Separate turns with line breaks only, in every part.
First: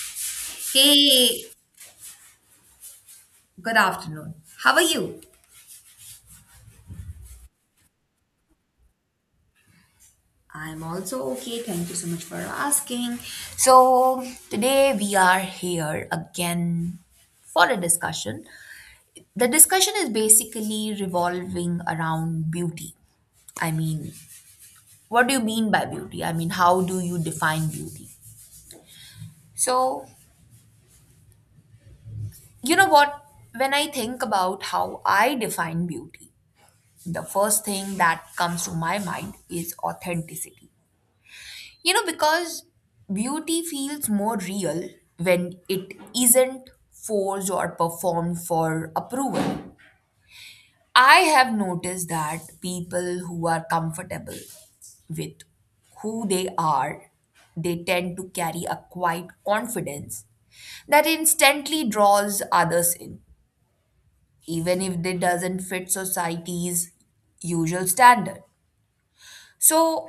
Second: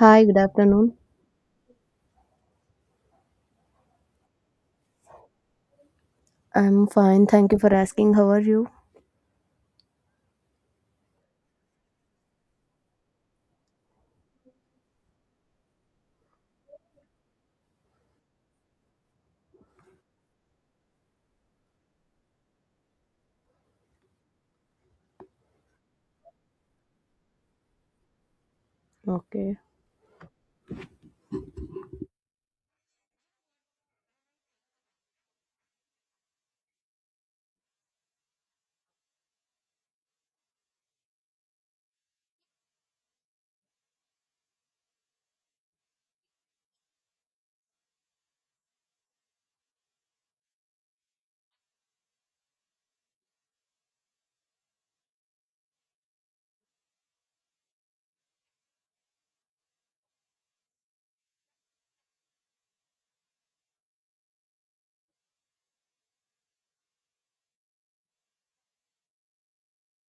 Hi, good afternoon.
Hey, good afternoon. How are you?
I'm fine. Thank you for asking. How are you?
I'm also okay. Thank you so much for asking. So, today we are here again for a discussion. The discussion is basically revolving around beauty. I mean, what do you mean by beauty? I mean, how do you define beauty?
Okay.
So, you know what? When I think about how I define beauty, the first thing that comes to my mind is authenticity. You know, because beauty feels more real when it isn't forced or performed for approval. I have noticed that people who are comfortable with who they are, they tend to carry a quiet confidence that instantly draws others in, even if they doesn't fit society's usual standard. So,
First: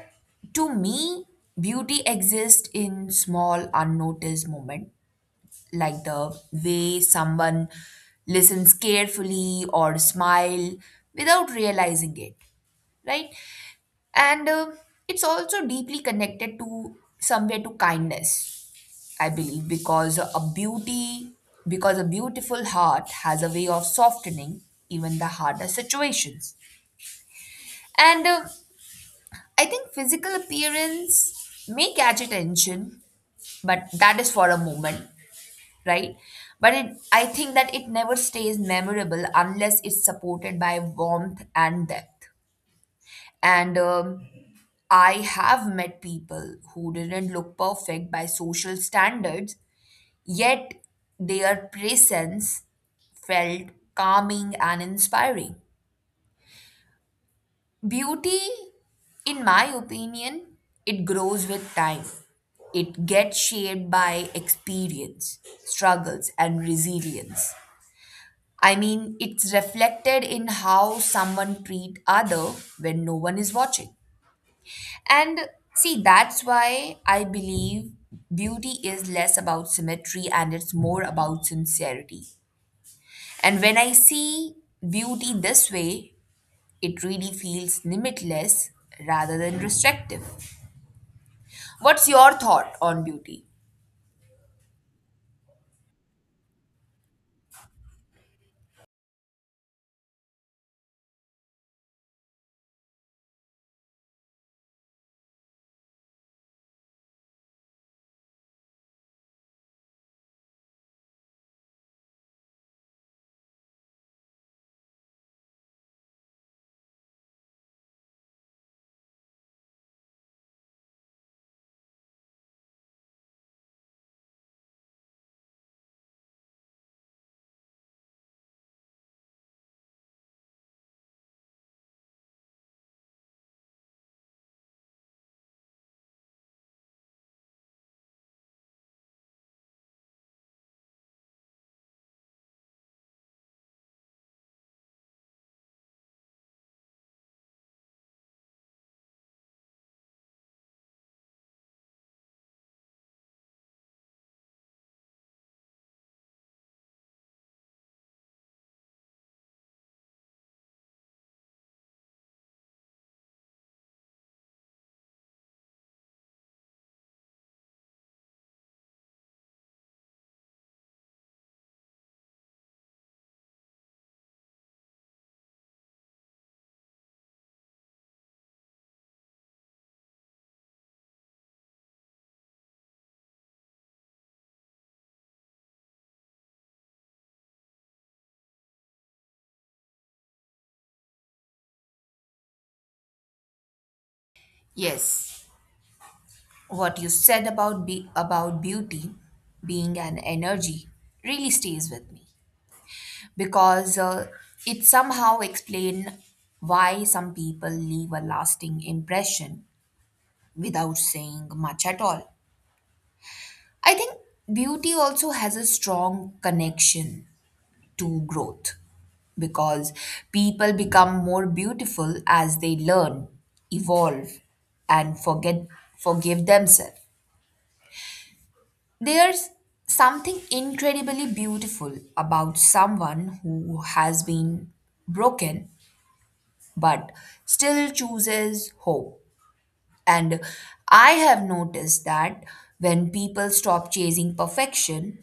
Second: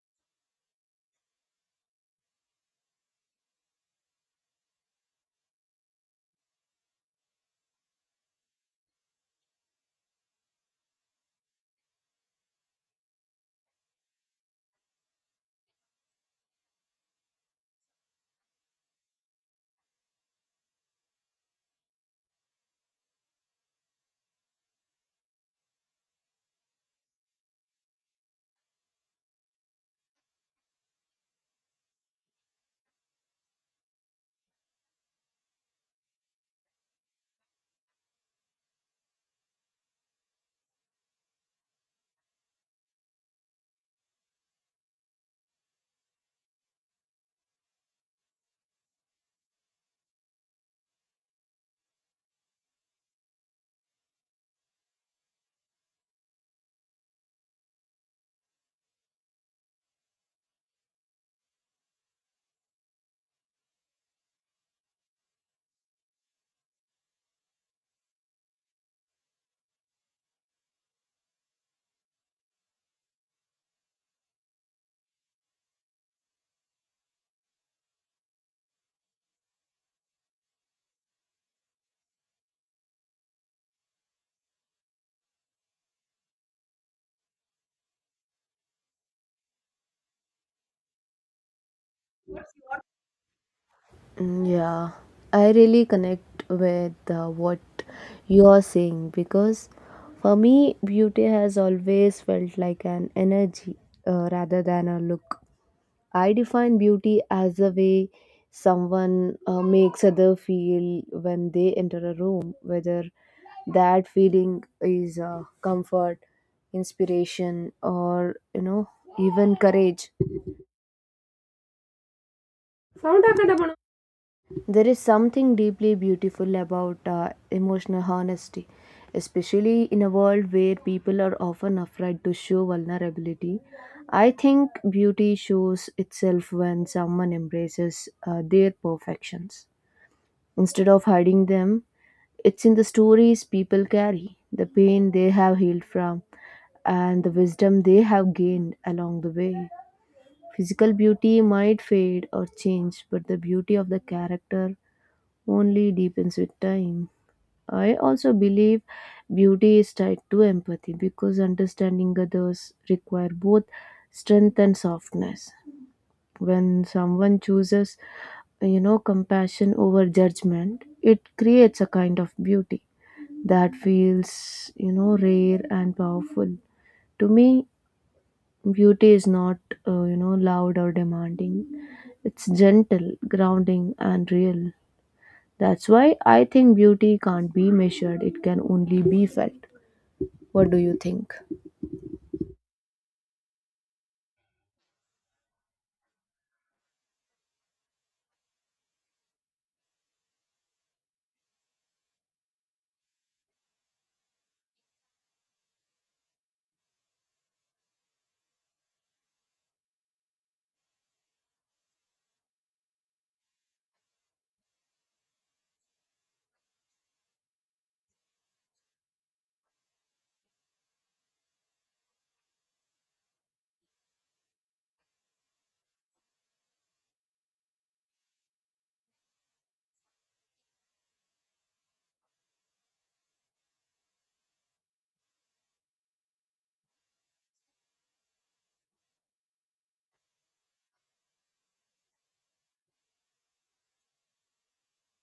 to me, beauty exists in small, unnoticed moments, like the way someone listens carefully or smile without realizing it, right? And It's also deeply connected to somewhere to kindness, I believe, because a beautiful heart has a way of softening even the hardest situations. And I think physical appearance may catch attention, but that is for a moment, right? But it, I think that it never stays memorable unless it's supported by warmth and depth. And I have met people who didn't look perfect by social standards, yet their presence felt calming and inspiring. Beauty, in my opinion, it grows with time. It gets shaped by experience, struggles, and resilience. I mean, it's reflected in how someone treat other when no one is watching. And see, that's why I believe beauty is less about symmetry and it's more about sincerity. And when I see beauty this way, it really feels limitless rather than restrictive. What's your thought on beauty?
Mm, yeah, I really connect with what you are saying, because for me, beauty has always felt like an energy rather than a look. I define beauty as the way someone makes other feel when they enter a room, whether that feeling is comfort, inspiration, or even courage. There is something deeply beautiful about emotional honesty, especially in a world where people are often afraid to show vulnerability. I think beauty shows itself when someone embraces their perfections. Instead of hiding them, it's in the stories people carry, the pain they have healed from, and the wisdom they have gained along the way. Physical beauty might fade or change, but the beauty of the character only deepens with time. I also believe beauty is tied to empathy because understanding others require both strength and softness. When someone chooses, compassion over judgment, it creates a kind of beauty that feels, rare and powerful. To me, beauty is not, loud or demanding. It's gentle, grounding, and real. That's why I think beauty can't be measured, it can only be felt. What do you think?
Yes, what you said about beauty being an energy really stays with me because it somehow explains why some people leave a lasting impression without saying much at all. I think beauty also has a strong connection to growth because people become more beautiful as they learn, evolve, and forget forgive themselves. There's something incredibly beautiful about someone who has been broken but still chooses hope. And I have noticed that when people stop chasing perfection,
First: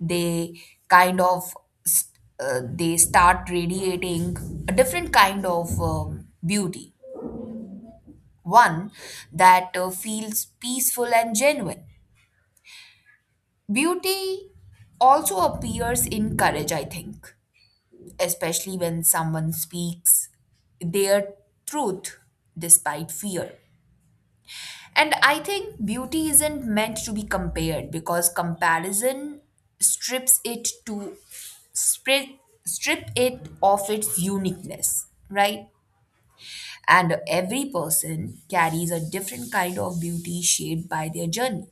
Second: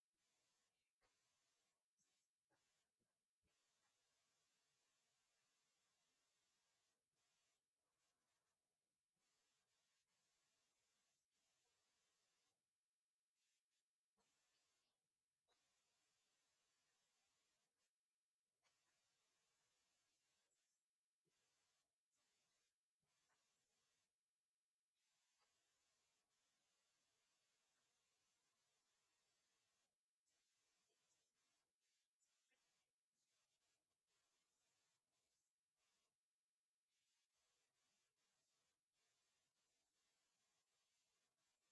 they kind of st- they start radiating a different kind of beauty, one that feels peaceful and genuine. Beauty also appears in courage, I think, especially when someone speaks their truth despite fear. And I think beauty isn't meant to be compared because comparison strips it to strip, strip it of its uniqueness, right? And every person carries a different kind of beauty shaped by their journey.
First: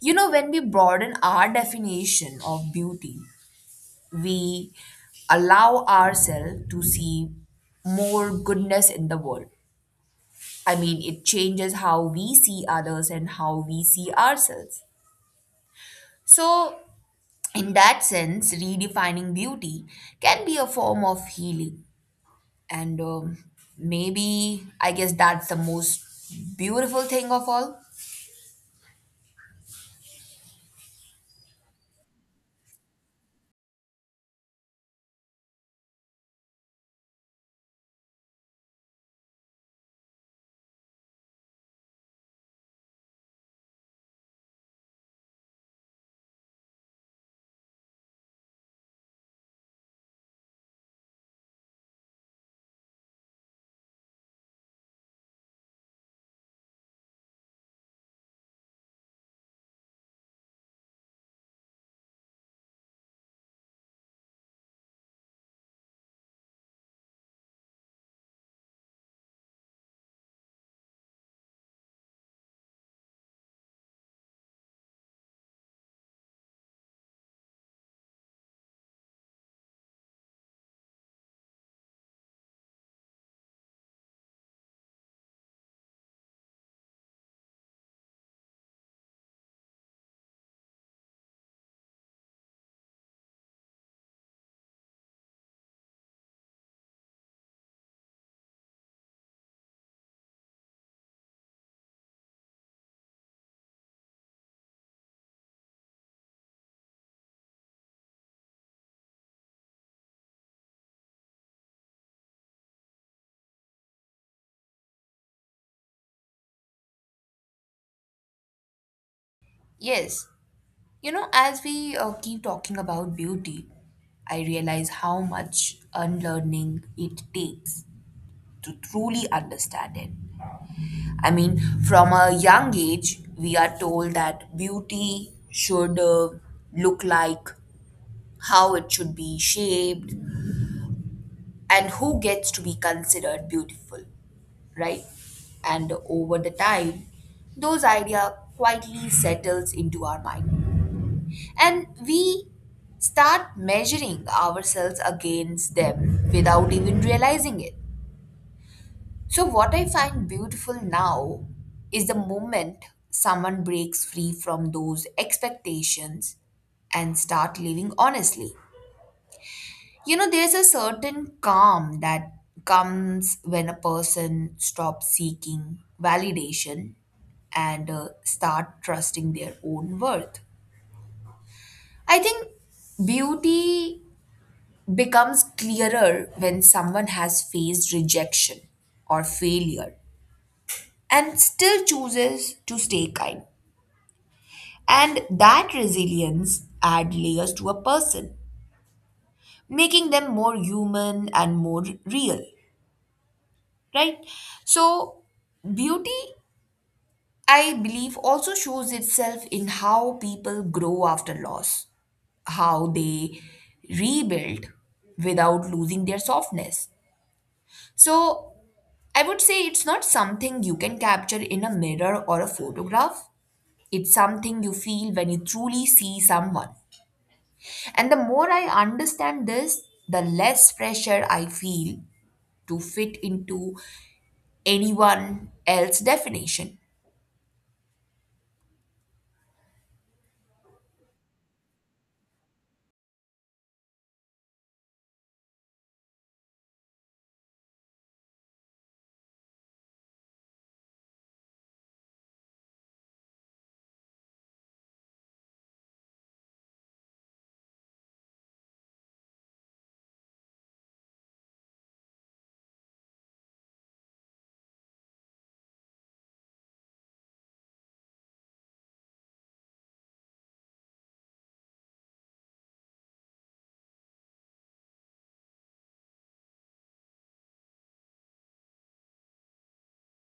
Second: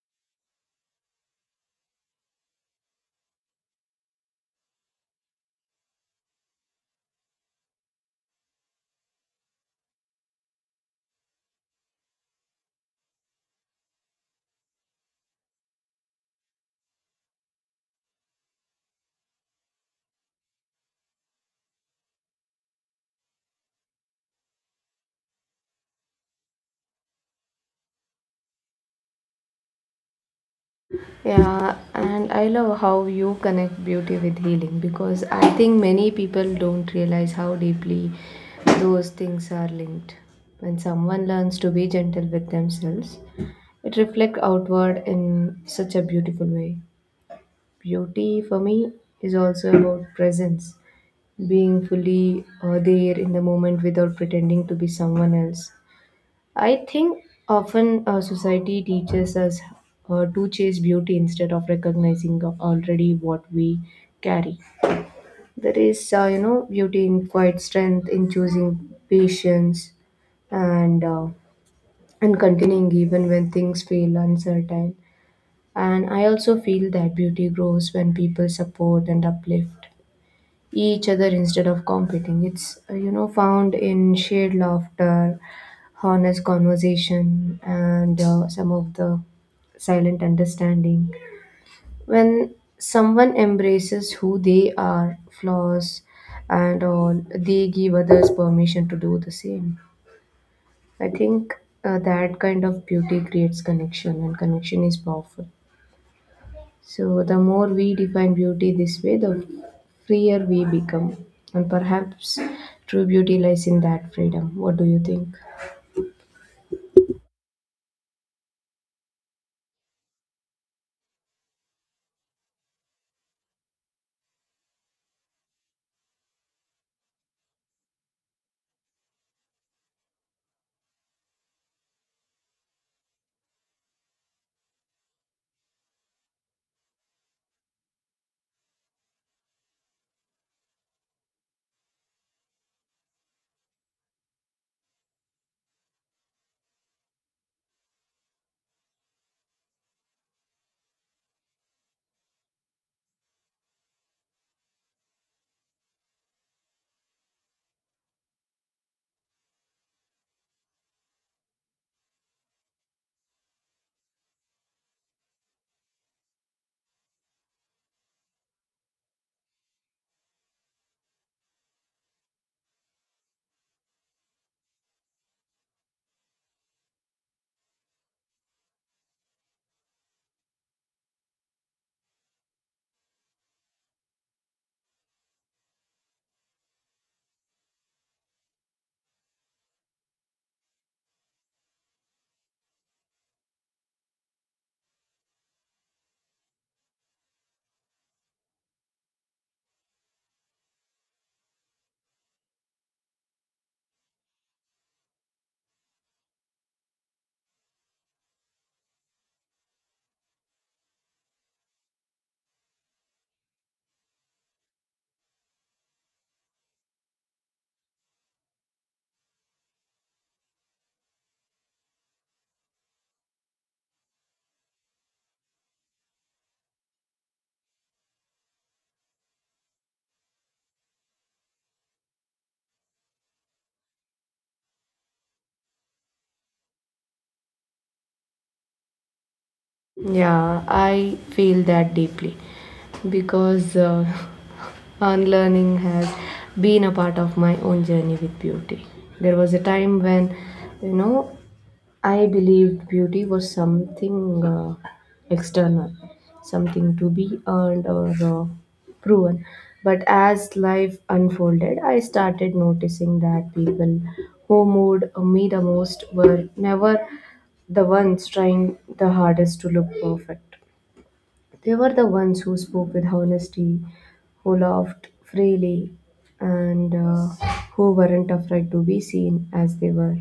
You know, when we broaden our definition of beauty, we allow ourselves to see more goodness in the world. I mean, it changes how we see others and how we see ourselves. So, in that sense, redefining beauty can be a form of healing. And maybe I guess that's the most beautiful thing of all.
Yeah, and I love how you connect beauty with healing, because I think many people don't realize how deeply those things are linked. When someone learns to be gentle with themselves, it reflects outward in such a beautiful way. Beauty for me is also about presence, being fully there in the moment without pretending to be someone else. I think often society teaches us to chase beauty instead of recognizing already what we carry. There is, beauty in quiet strength, in choosing patience, and uh, and continuing even when things feel uncertain. And I also feel that beauty grows when people support and uplift each other instead of competing. It's, found in shared laughter, honest conversation, and some of the silent understanding. When someone embraces who they are, flaws, and all, they give others permission to do the same. I think that kind of beauty creates connection, and connection is powerful. So, the more we define beauty this way, the freer we become. And perhaps true beauty lies in that freedom. What do you think?
Yes. You know, as we keep talking about beauty, I realize how much unlearning it takes to truly understand it. I mean, from a young age, we are told that beauty should look like how it should be shaped, and who gets to be considered beautiful, right? And over the time, those idea quietly settles into our mind. And we start measuring ourselves against them without even realizing it. So what I find beautiful now is the moment someone breaks free from those expectations and start living honestly. You know, there's a certain calm that comes when a person stops seeking validation and start trusting their own worth. I think beauty becomes clearer when someone has faced rejection or failure and still chooses to stay kind. And that resilience adds layers to a person, making them more human and more real, right? So, beauty, I believe, also shows itself in how people grow after loss, how they rebuild without losing their softness. So, I would say it's not something you can capture in a mirror or a photograph. It's something you feel when you truly see someone. And the more I understand this, the less pressure I feel to fit into anyone else's definition.
Yeah, I feel that deeply because unlearning has been a part of my own journey with beauty. There was a time when, you know, I believed beauty was something external, something to be earned or proven. But as life unfolded, I started noticing that people who moved me the most were never the ones trying the hardest to look perfect. They were the ones who spoke with honesty, who laughed freely, and who weren't afraid to be seen as they were.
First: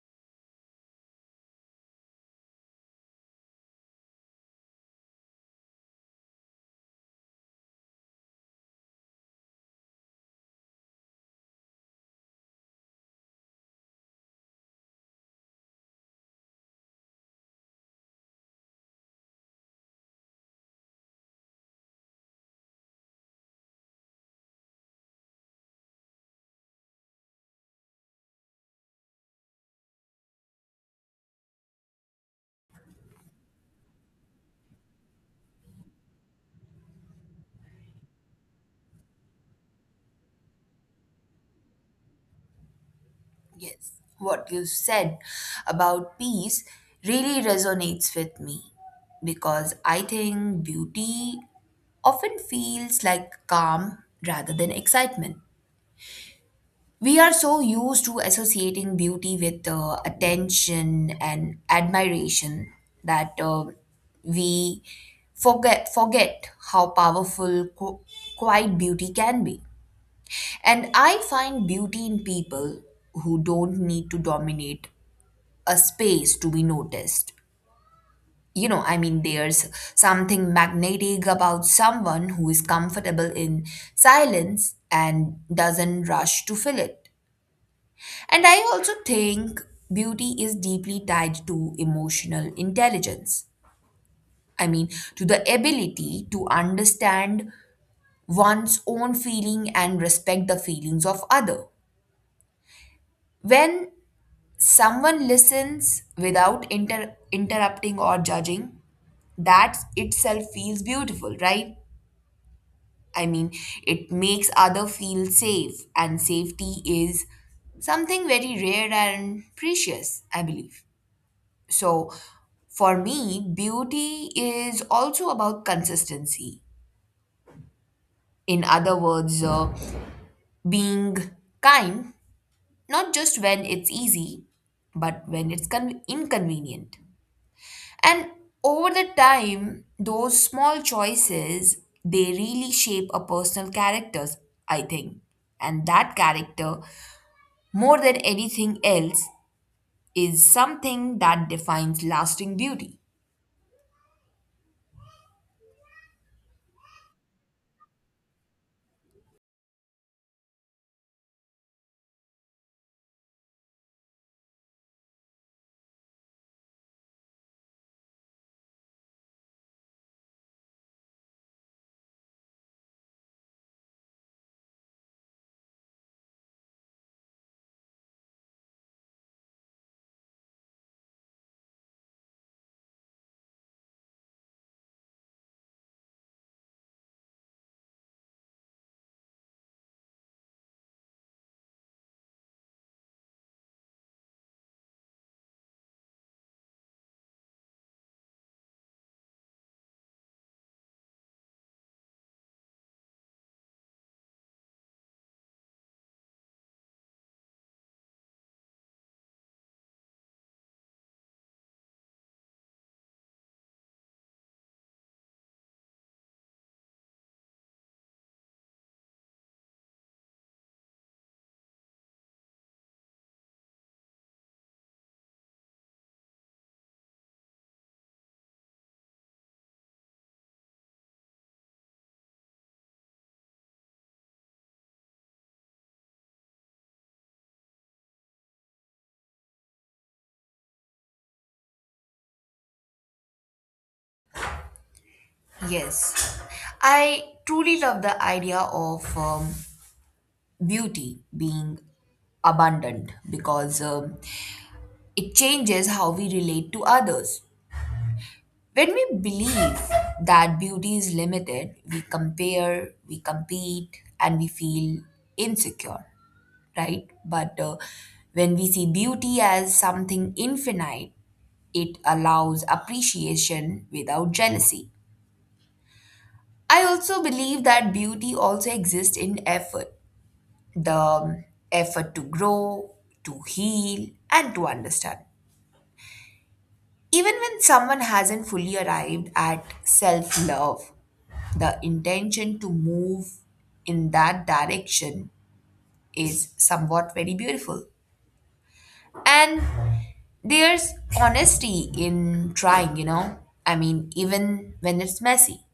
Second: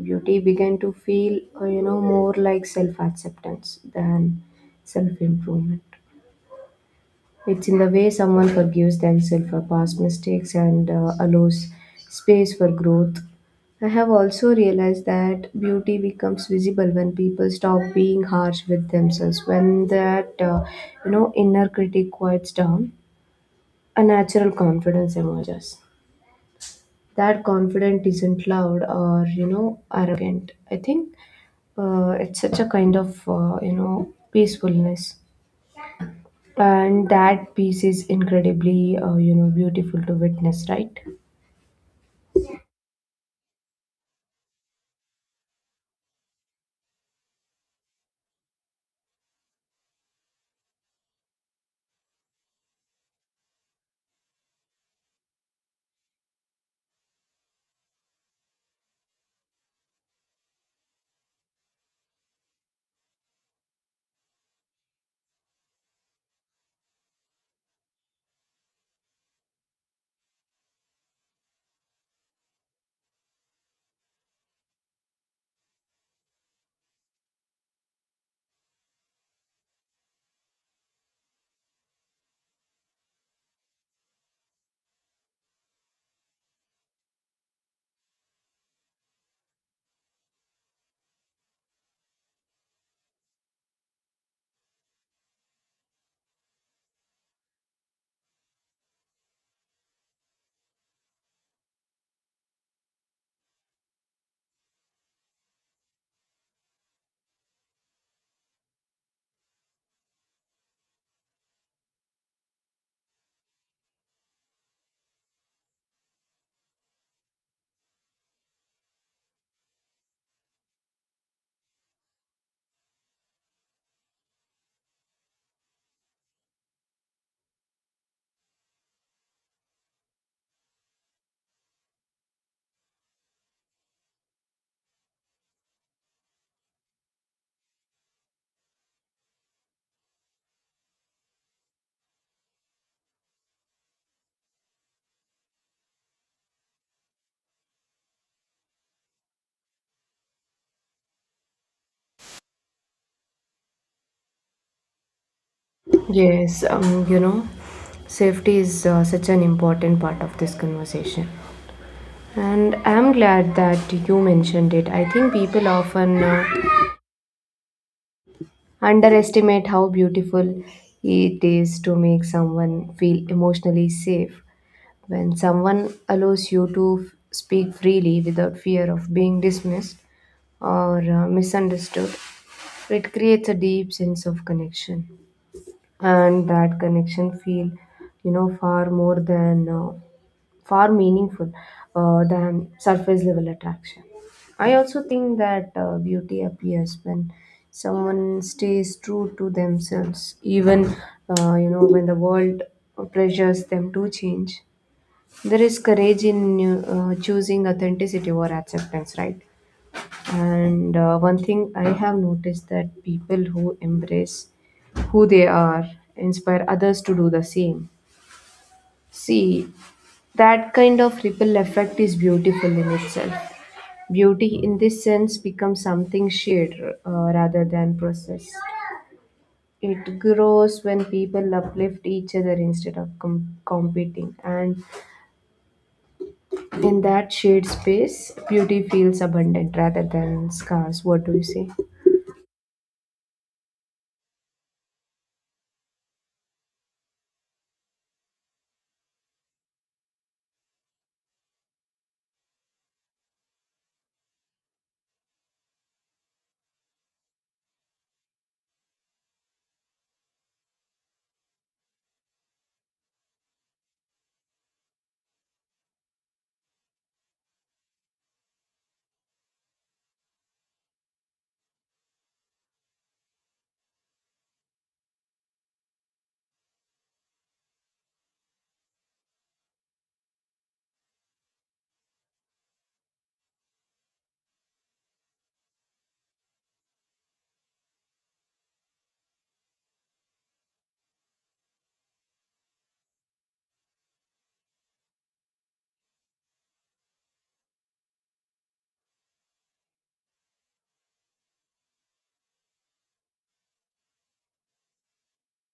Beauty began to feel, more like self acceptance than self improvement. It's in the way someone forgives themselves for past mistakes and allows space for growth. I have also realized that beauty becomes visible when people stop being harsh with themselves, when that inner critic quiets down, a natural confidence emerges. That confidence isn't loud or arrogant. I think it's such a kind of peacefulness. And that piece is incredibly beautiful to witness, right?
Yes, what you said about peace really resonates with me because I think beauty often feels like calm rather than excitement. We are so used to associating beauty with attention and admiration that we forget how powerful quiet beauty can be. And I find beauty in people who don't need to dominate a space to be noticed. You know, I mean, there's something magnetic about someone who is comfortable in silence and doesn't rush to fill it. And I also think beauty is deeply tied to emotional intelligence. I mean, to the ability to understand one's own feeling and respect the feelings of other. When someone listens without interrupting or judging, that itself feels beautiful, right? I mean, it makes other feel safe, and safety is something very rare and precious, I believe. So, for me, beauty is also about consistency. In other words, being kind, not just when it's easy, but when it's inconvenient. And over the time, those small choices, they really shape a personal characters, I think. And that character, more than anything else, is something that defines lasting beauty.
Yes, safety is such an important part of this conversation, and I'm glad that you mentioned it. I think people often underestimate how beautiful it is to make someone feel emotionally safe. When someone allows you to speak freely without fear of being dismissed or misunderstood. So it creates a deep sense of connection, and that connection feel, far more than far meaningful than surface level attraction. I also think that beauty appears when someone stays true to themselves, even when the world pressures them to change. There is courage in choosing authenticity over acceptance, right? And one thing I have noticed that people who embrace who they are inspire others to do the same. See, that kind of ripple effect is beautiful in itself. Beauty, in this sense, becomes something shared rather than processed. It grows when people uplift each other instead of competing. And in that shared space, beauty feels abundant rather than scarce. What do you say?
Yes. I truly love the idea of beauty being abundant because it changes how we relate to others. When we believe that beauty is limited, we compare, we compete, and we feel insecure, right? But when we see beauty as something infinite, it allows appreciation without jealousy. I also believe that beauty also exists in effort, the effort to grow, to heal, and to understand. Even when someone hasn't fully arrived at self love, the intention to move in that direction is somewhat very beautiful. And there's honesty in trying, you know, I mean, even when it's messy.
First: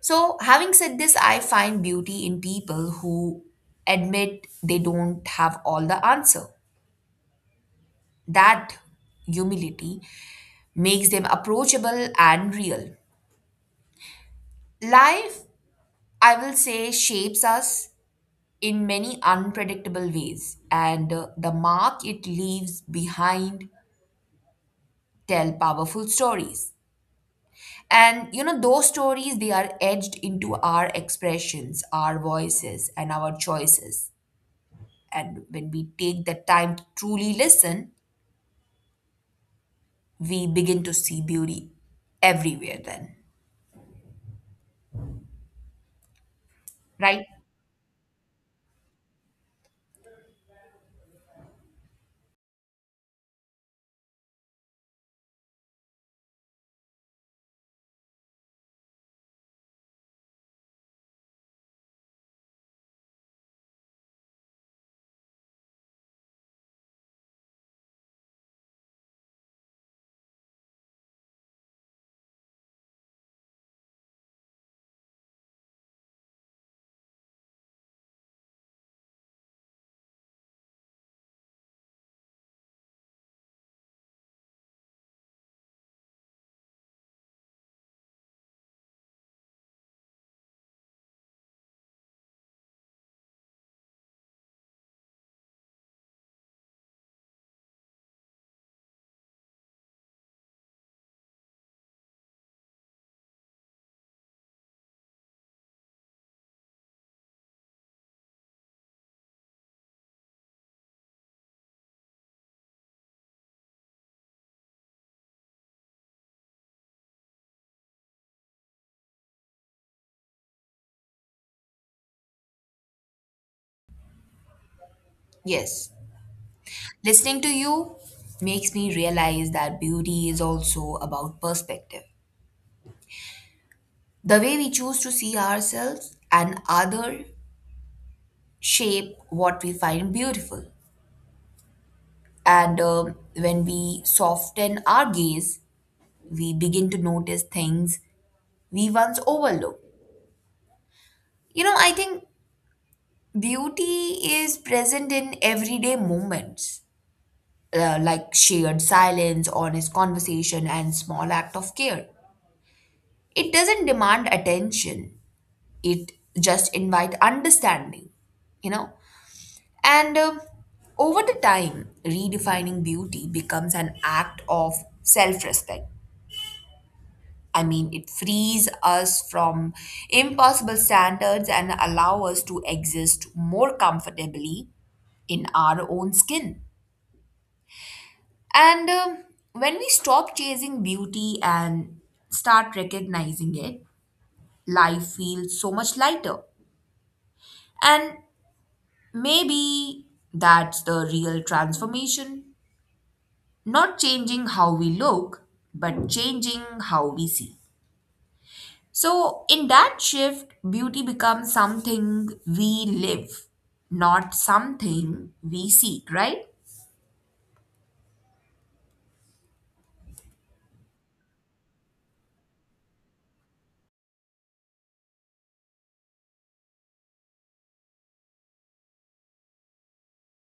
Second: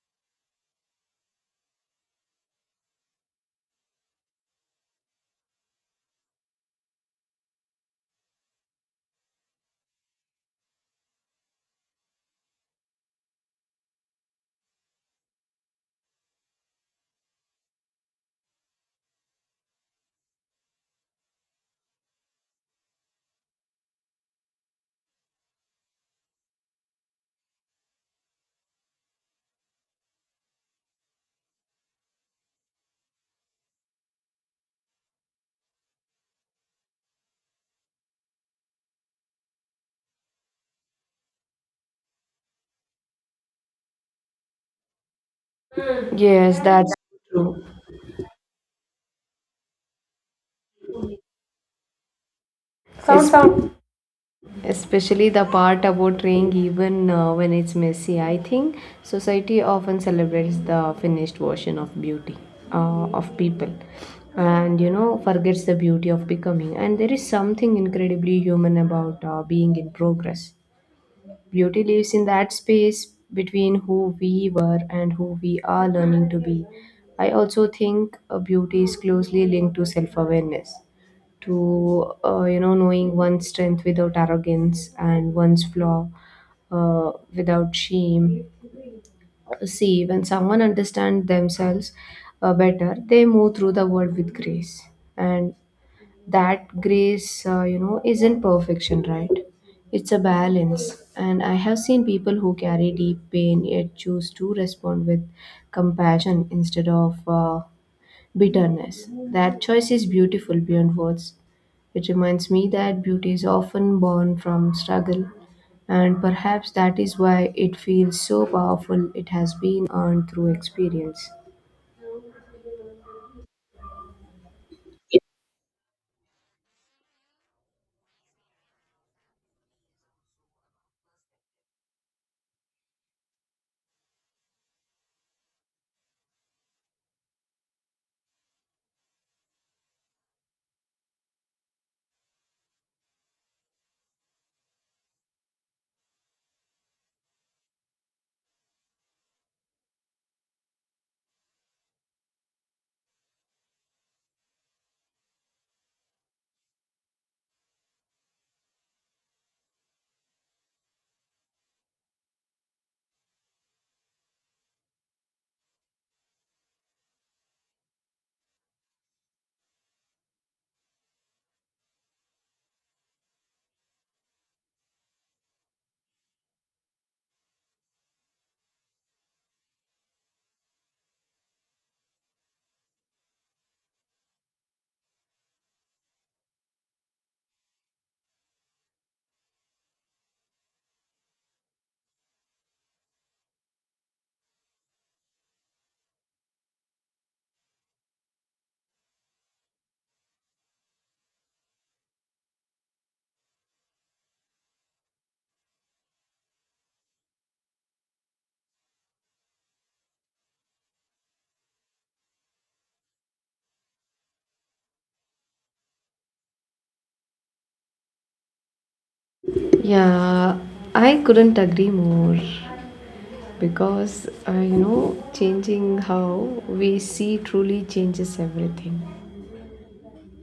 So, having said this, I find beauty in people who admit they don't have all the answer. That humility makes them approachable and real. Life, I will say, shapes us in many unpredictable ways, and the mark it leaves behind tell powerful stories. And you know, those stories they are edged into our expressions, our voices, and our choices. And when we take the time to truly listen, we begin to see beauty everywhere, then,
Yes, that's
right?
true. Sound, sound, especially the part about raying, even when it's messy. I think society often celebrates the finished version of beauty of people, and forgets the beauty of becoming. And there is something incredibly human about being in progress. Beauty lives in that space between who we were and who we are learning to be. I also think beauty is closely linked to self awareness, to knowing one's strength without arrogance, and one's flaw without shame. See, when someone understands themselves better, they move through the world with grace, and that grace isn't perfection, right? It's a balance, and I have seen people who carry deep pain yet choose to respond with compassion instead of bitterness. That choice is beautiful beyond words. It reminds me that beauty is often born from struggle, and perhaps that is why it feels so powerful. It has been earned through experience.
Yes. Listening to you makes me realize that beauty is also about perspective. The way we choose to see ourselves and other shape what we find beautiful. And when we soften our gaze, we begin to notice things we once overlooked. You know, I think beauty is present in everyday moments, like shared silence, honest conversation, and small act of care. It doesn't demand attention; it just invite understanding. You know. And over the time, redefining beauty becomes an act of self respect. I mean, it frees us from impossible standards and allow us to exist more comfortably in our own skin. And when we stop chasing beauty and start recognizing it, life feels so much lighter. And maybe that's the real transformation, not changing how we look, but changing how we see. So, in that shift, beauty becomes something we live, not something we seek, right?
Yeah, I couldn't agree more because changing how we see truly changes everything.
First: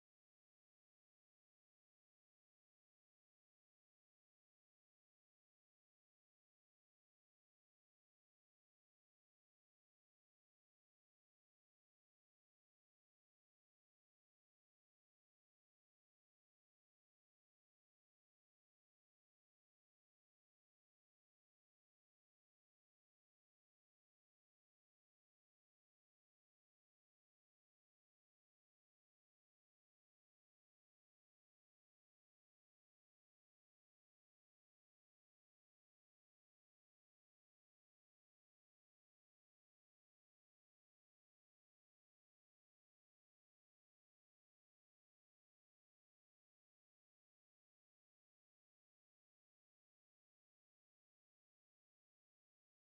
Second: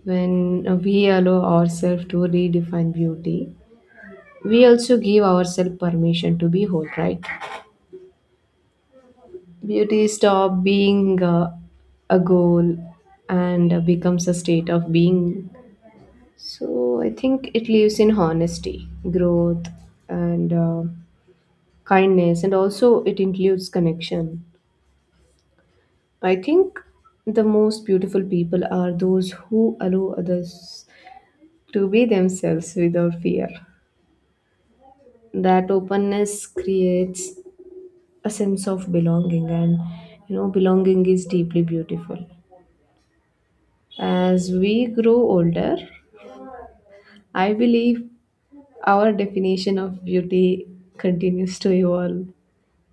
When we allow ourselves to redefine beauty, we also give ourselves permission to be whole, right? Beauty stop being a goal and becomes a state of being. So I think it lives in honesty, growth, and kindness, and also it includes connection. I think the most beautiful people are those who allow others to be themselves without fear. That openness creates a sense of belonging, and belonging is deeply beautiful. As we grow older, I believe our definition of beauty continues to evolve,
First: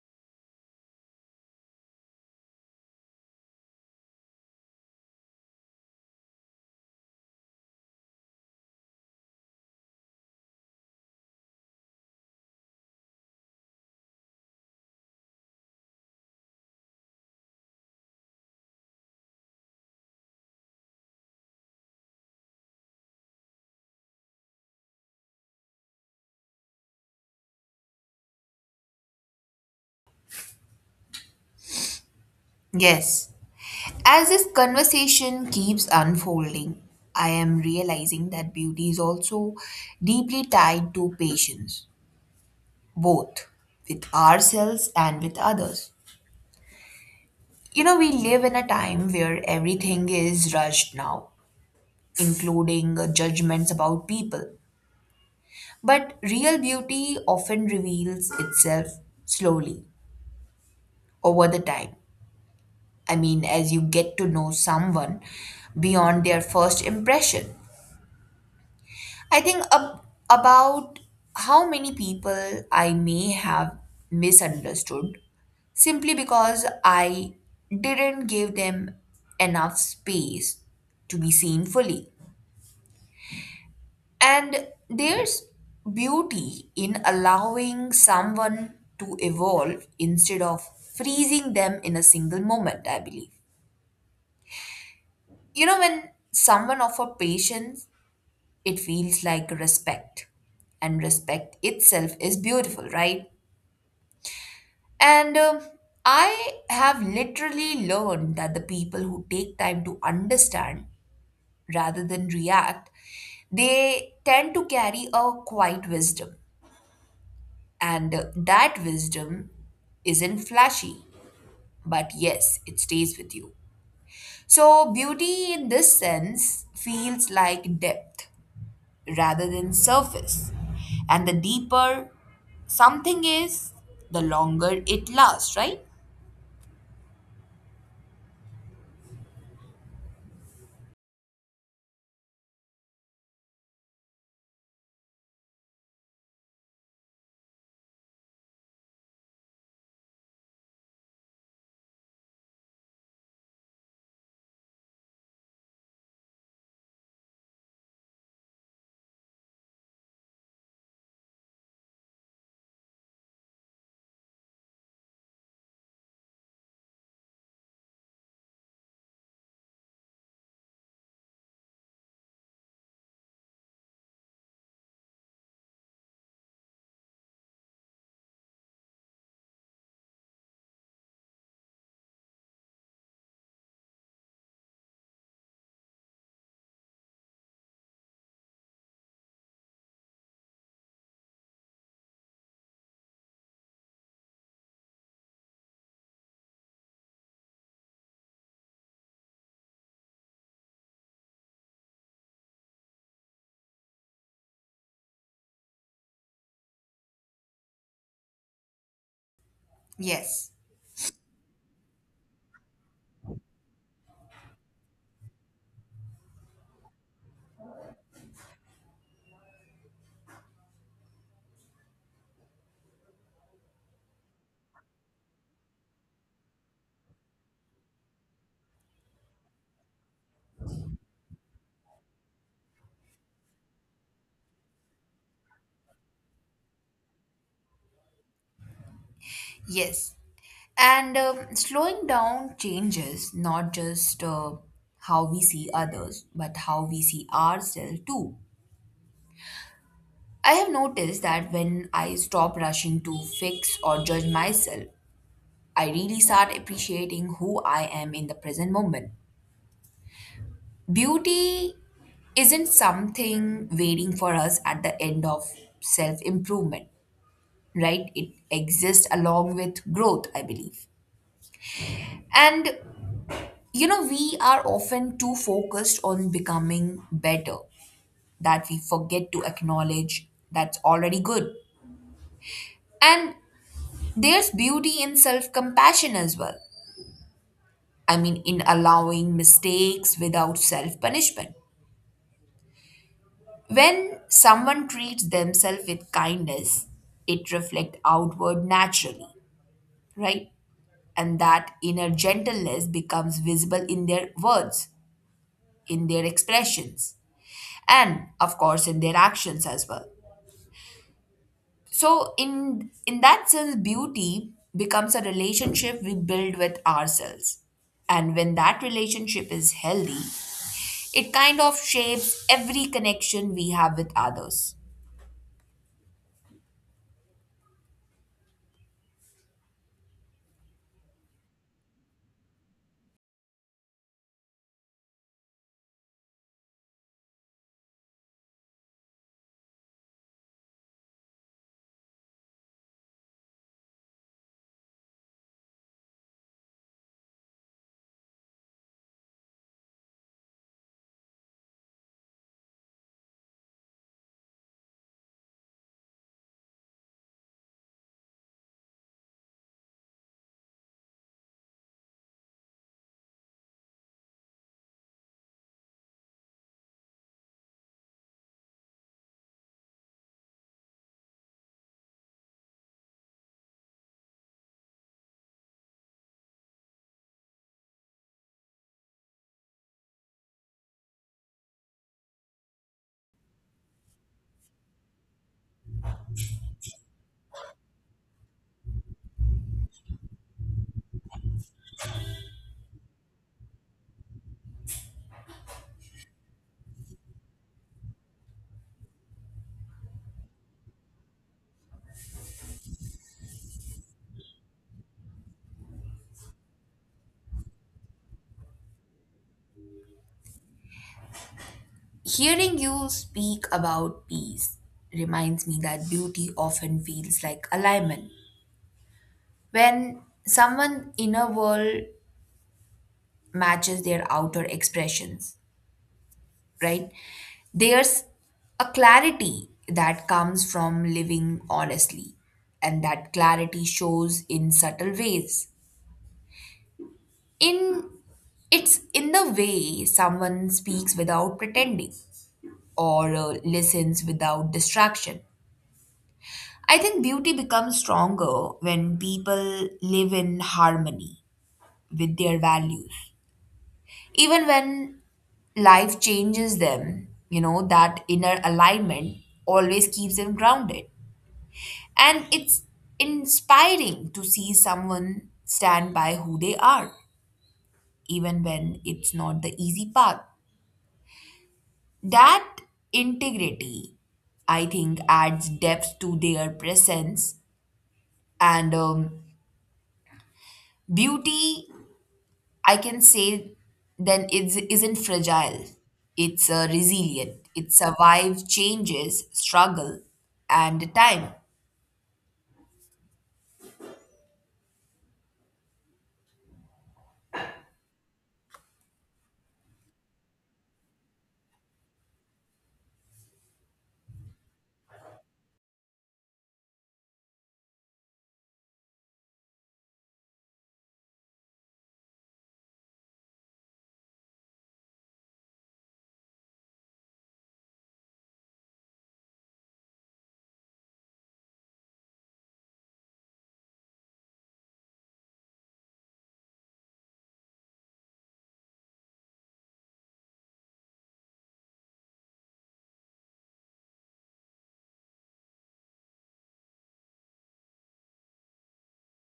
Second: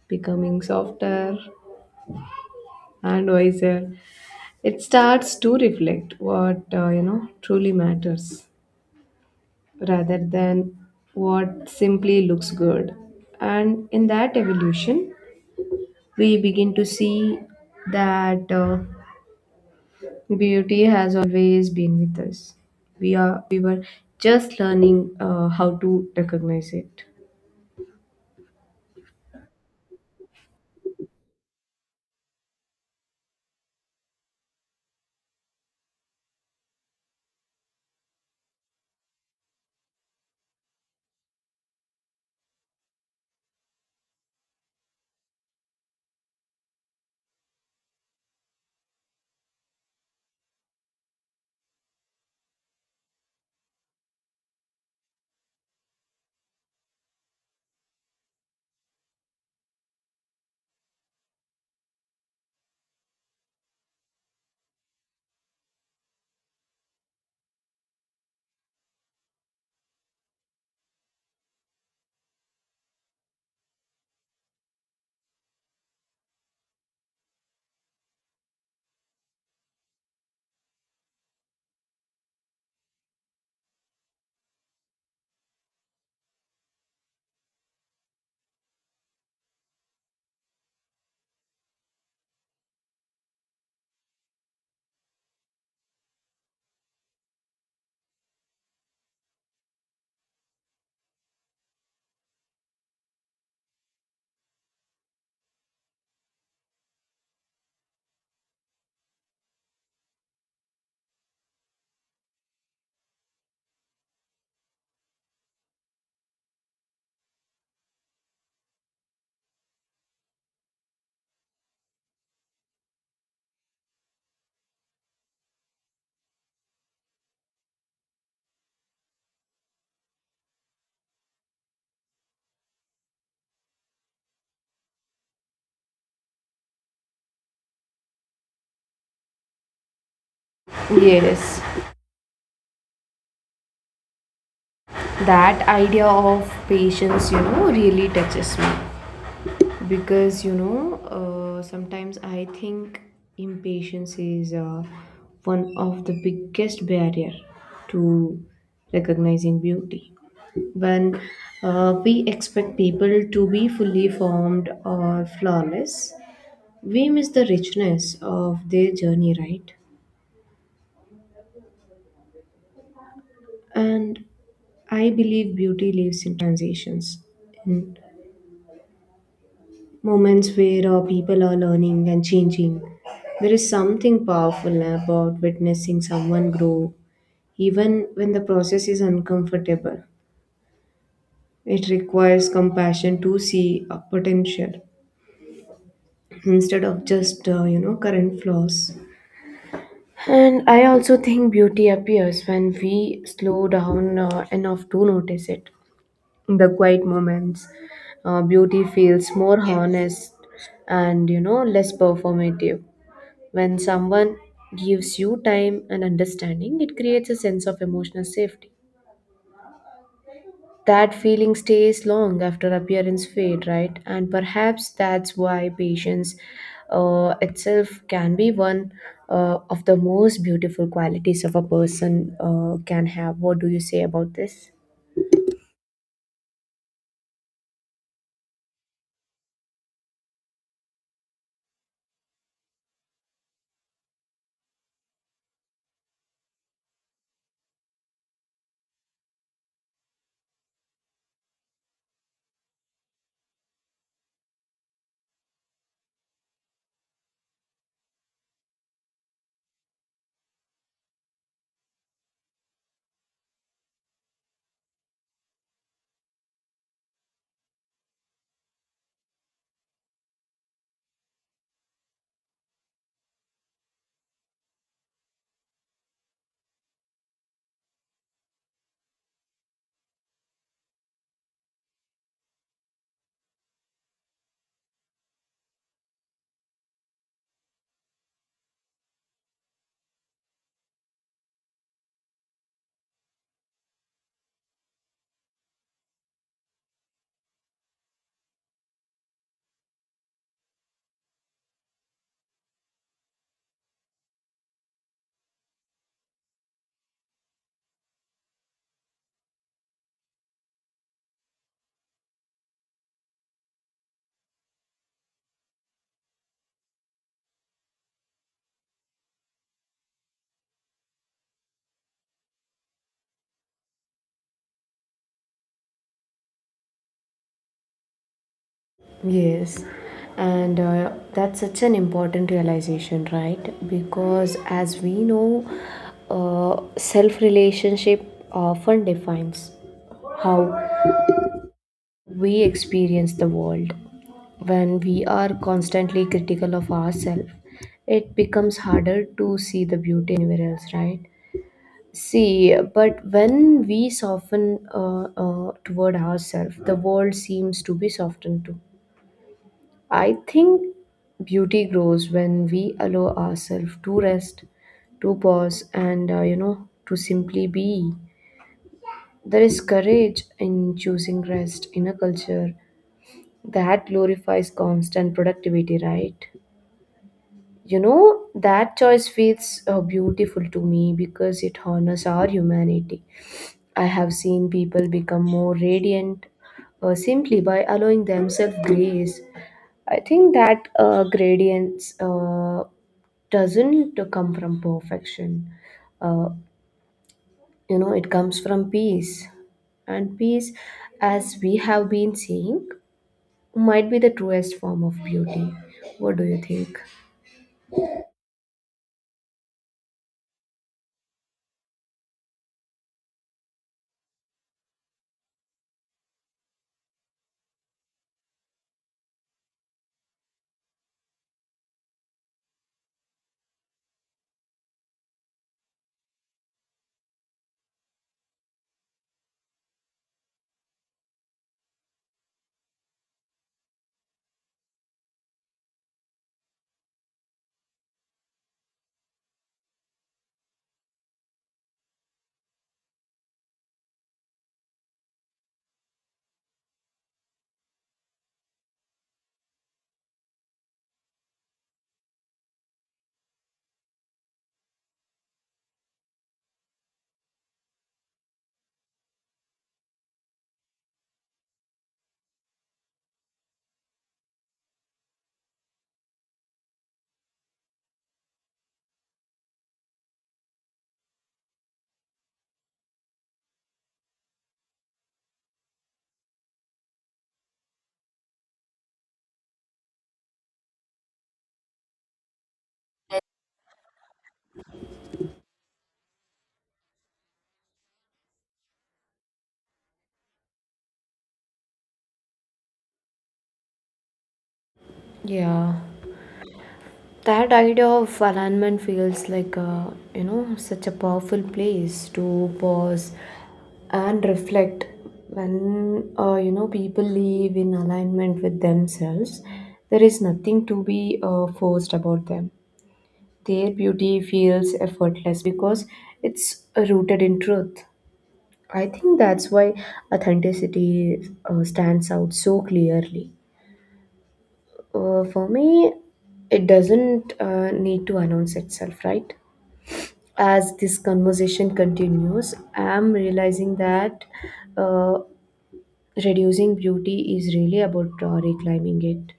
becoming softer and wiser. It starts to reflect what truly matters rather than what simply looks good. And in that evolution, we begin to see that beauty has always been with us. We were just learning how to recognize it.
Yes. As this conversation keeps unfolding, I am realizing that beauty is also deeply tied to patience, both with ourselves and with others. You know, we live in a time where everything is rushed now, including judgments about people. But real beauty often reveals itself slowly over the time. I mean, as you get to know someone beyond their first impression. I think ab- about how many people I may have misunderstood simply because I didn't give them enough space to be seen fully. And there's beauty in allowing someone to evolve instead of freezing them in a single moment, I believe. You know, when someone offers patience, it feels like respect. And respect itself is beautiful, right? And I have literally learned that the people who take time to understand rather than react, they tend to carry a quiet wisdom. And that wisdom isn't flashy, but yes, it stays with you. So, beauty in this sense feels like depth rather than surface. And the deeper something is, the longer it lasts, right?
Yes. That idea of patience really touches me, because sometimes I think impatience is one of the biggest barrier to recognizing beauty. When we expect people to be fully formed or flawless, we miss the richness of their journey, right? And I believe beauty lives in transitions, in moments where people are learning and changing. There is something powerful about witnessing someone grow, even when the process is uncomfortable. It requires compassion to see a potential instead of just, current flaws. And I also think beauty appears when we slow down enough to notice it. In the quiet moments, beauty feels more honest
Yes,
and less performative. When someone gives you time and understanding, it creates a sense of emotional safety. That feeling stays long after appearance fade, right? And perhaps that's why patience itself can be one of the most beautiful qualities of a person can have. What do you say about this?
yes. And slowing down changes not just how we see others, but how we see ourselves too. I have noticed that when I stop rushing to fix or judge myself, I really start appreciating who I am in the present moment. Beauty isn't something waiting for us at the end of self improvement, right? It exists along with growth, I believe. And you know, we are often too focused on becoming better that we forget to acknowledge that's already good. And there's beauty in self compassion as well. I mean, in allowing mistakes without self punishment. When someone treats themselves with kindness, it reflects outward naturally, right? And that inner gentleness becomes visible in their words, in their expressions, and of course in their actions as well. So in that sense, beauty becomes a relationship we build with ourselves. And when that relationship is healthy, it kind of shapes every connection we have with others.
Yes, and that's such an important realization, right? Because as we know, self relationship often defines how we experience the world. When we are constantly critical of ourselves, it becomes harder to see the beauty anywhere else, right? See, but when we soften toward ourselves, the world seems to be softened too. I think beauty grows when we allow ourselves to rest, to pause, and to simply be. There is courage in choosing rest in a culture that glorifies constant productivity, right? You know, that choice feels beautiful to me. It our humanity. I have seen people become more radiant simply by allowing themselves grace. I think that gradients doesn't come. uh, it comes from peace, and peace, as we have been seeing, might be the truest form of beauty. What do you think?
Hearing you speak about peace reminds me that beauty often feels like alignment. When someone's inner world matches their outer expressions, right? There's a clarity that comes from living honestly, and that clarity shows in subtle ways. In It's in the way someone speaks without pretending or listens without distraction. I think beauty becomes stronger when people live in harmony with their values. Even when life changes them, you know, that inner alignment always keeps them grounded. And it's inspiring to see someone stand by who they are, even when it's not the easy path. That integrity, I think, adds depth to their presence. And beauty, I can say then, is isn't fragile. It's resilient. It survives changes, struggle, and time.
Yeah, that idea of alignment feels like a, you know such a powerful place to pause and reflect. When people live in alignment with themselves, there is nothing to be forced about them. Their beauty feels effortless because it's rooted in truth. I think that's why authenticity stands out so clearly. For me, it doesn't need to announce itself, right? As this conversation continues, I'm realizing that uh, reducing beauty is really about reclaiming it.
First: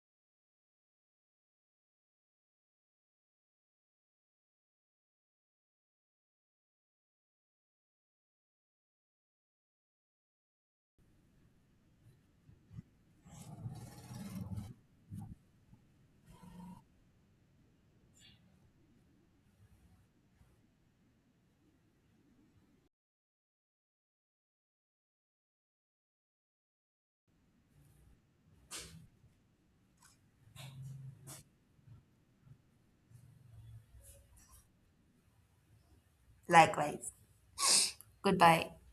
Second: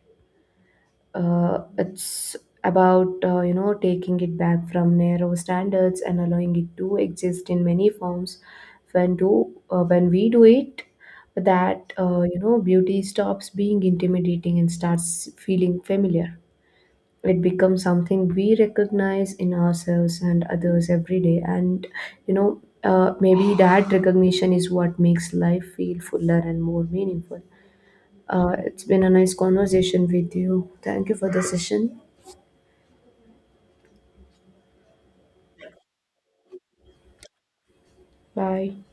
It's about taking it back from narrow standards and allowing it to exist in many forms. When we do it, that beauty stops being intimidating and starts feeling familiar. It becomes something we recognize in ourselves and others every day, and maybe that recognition is what makes life feel fuller and more meaningful. It's been a nice conversation with you. Thank you for the session.
Likewise, goodbye.
Bye.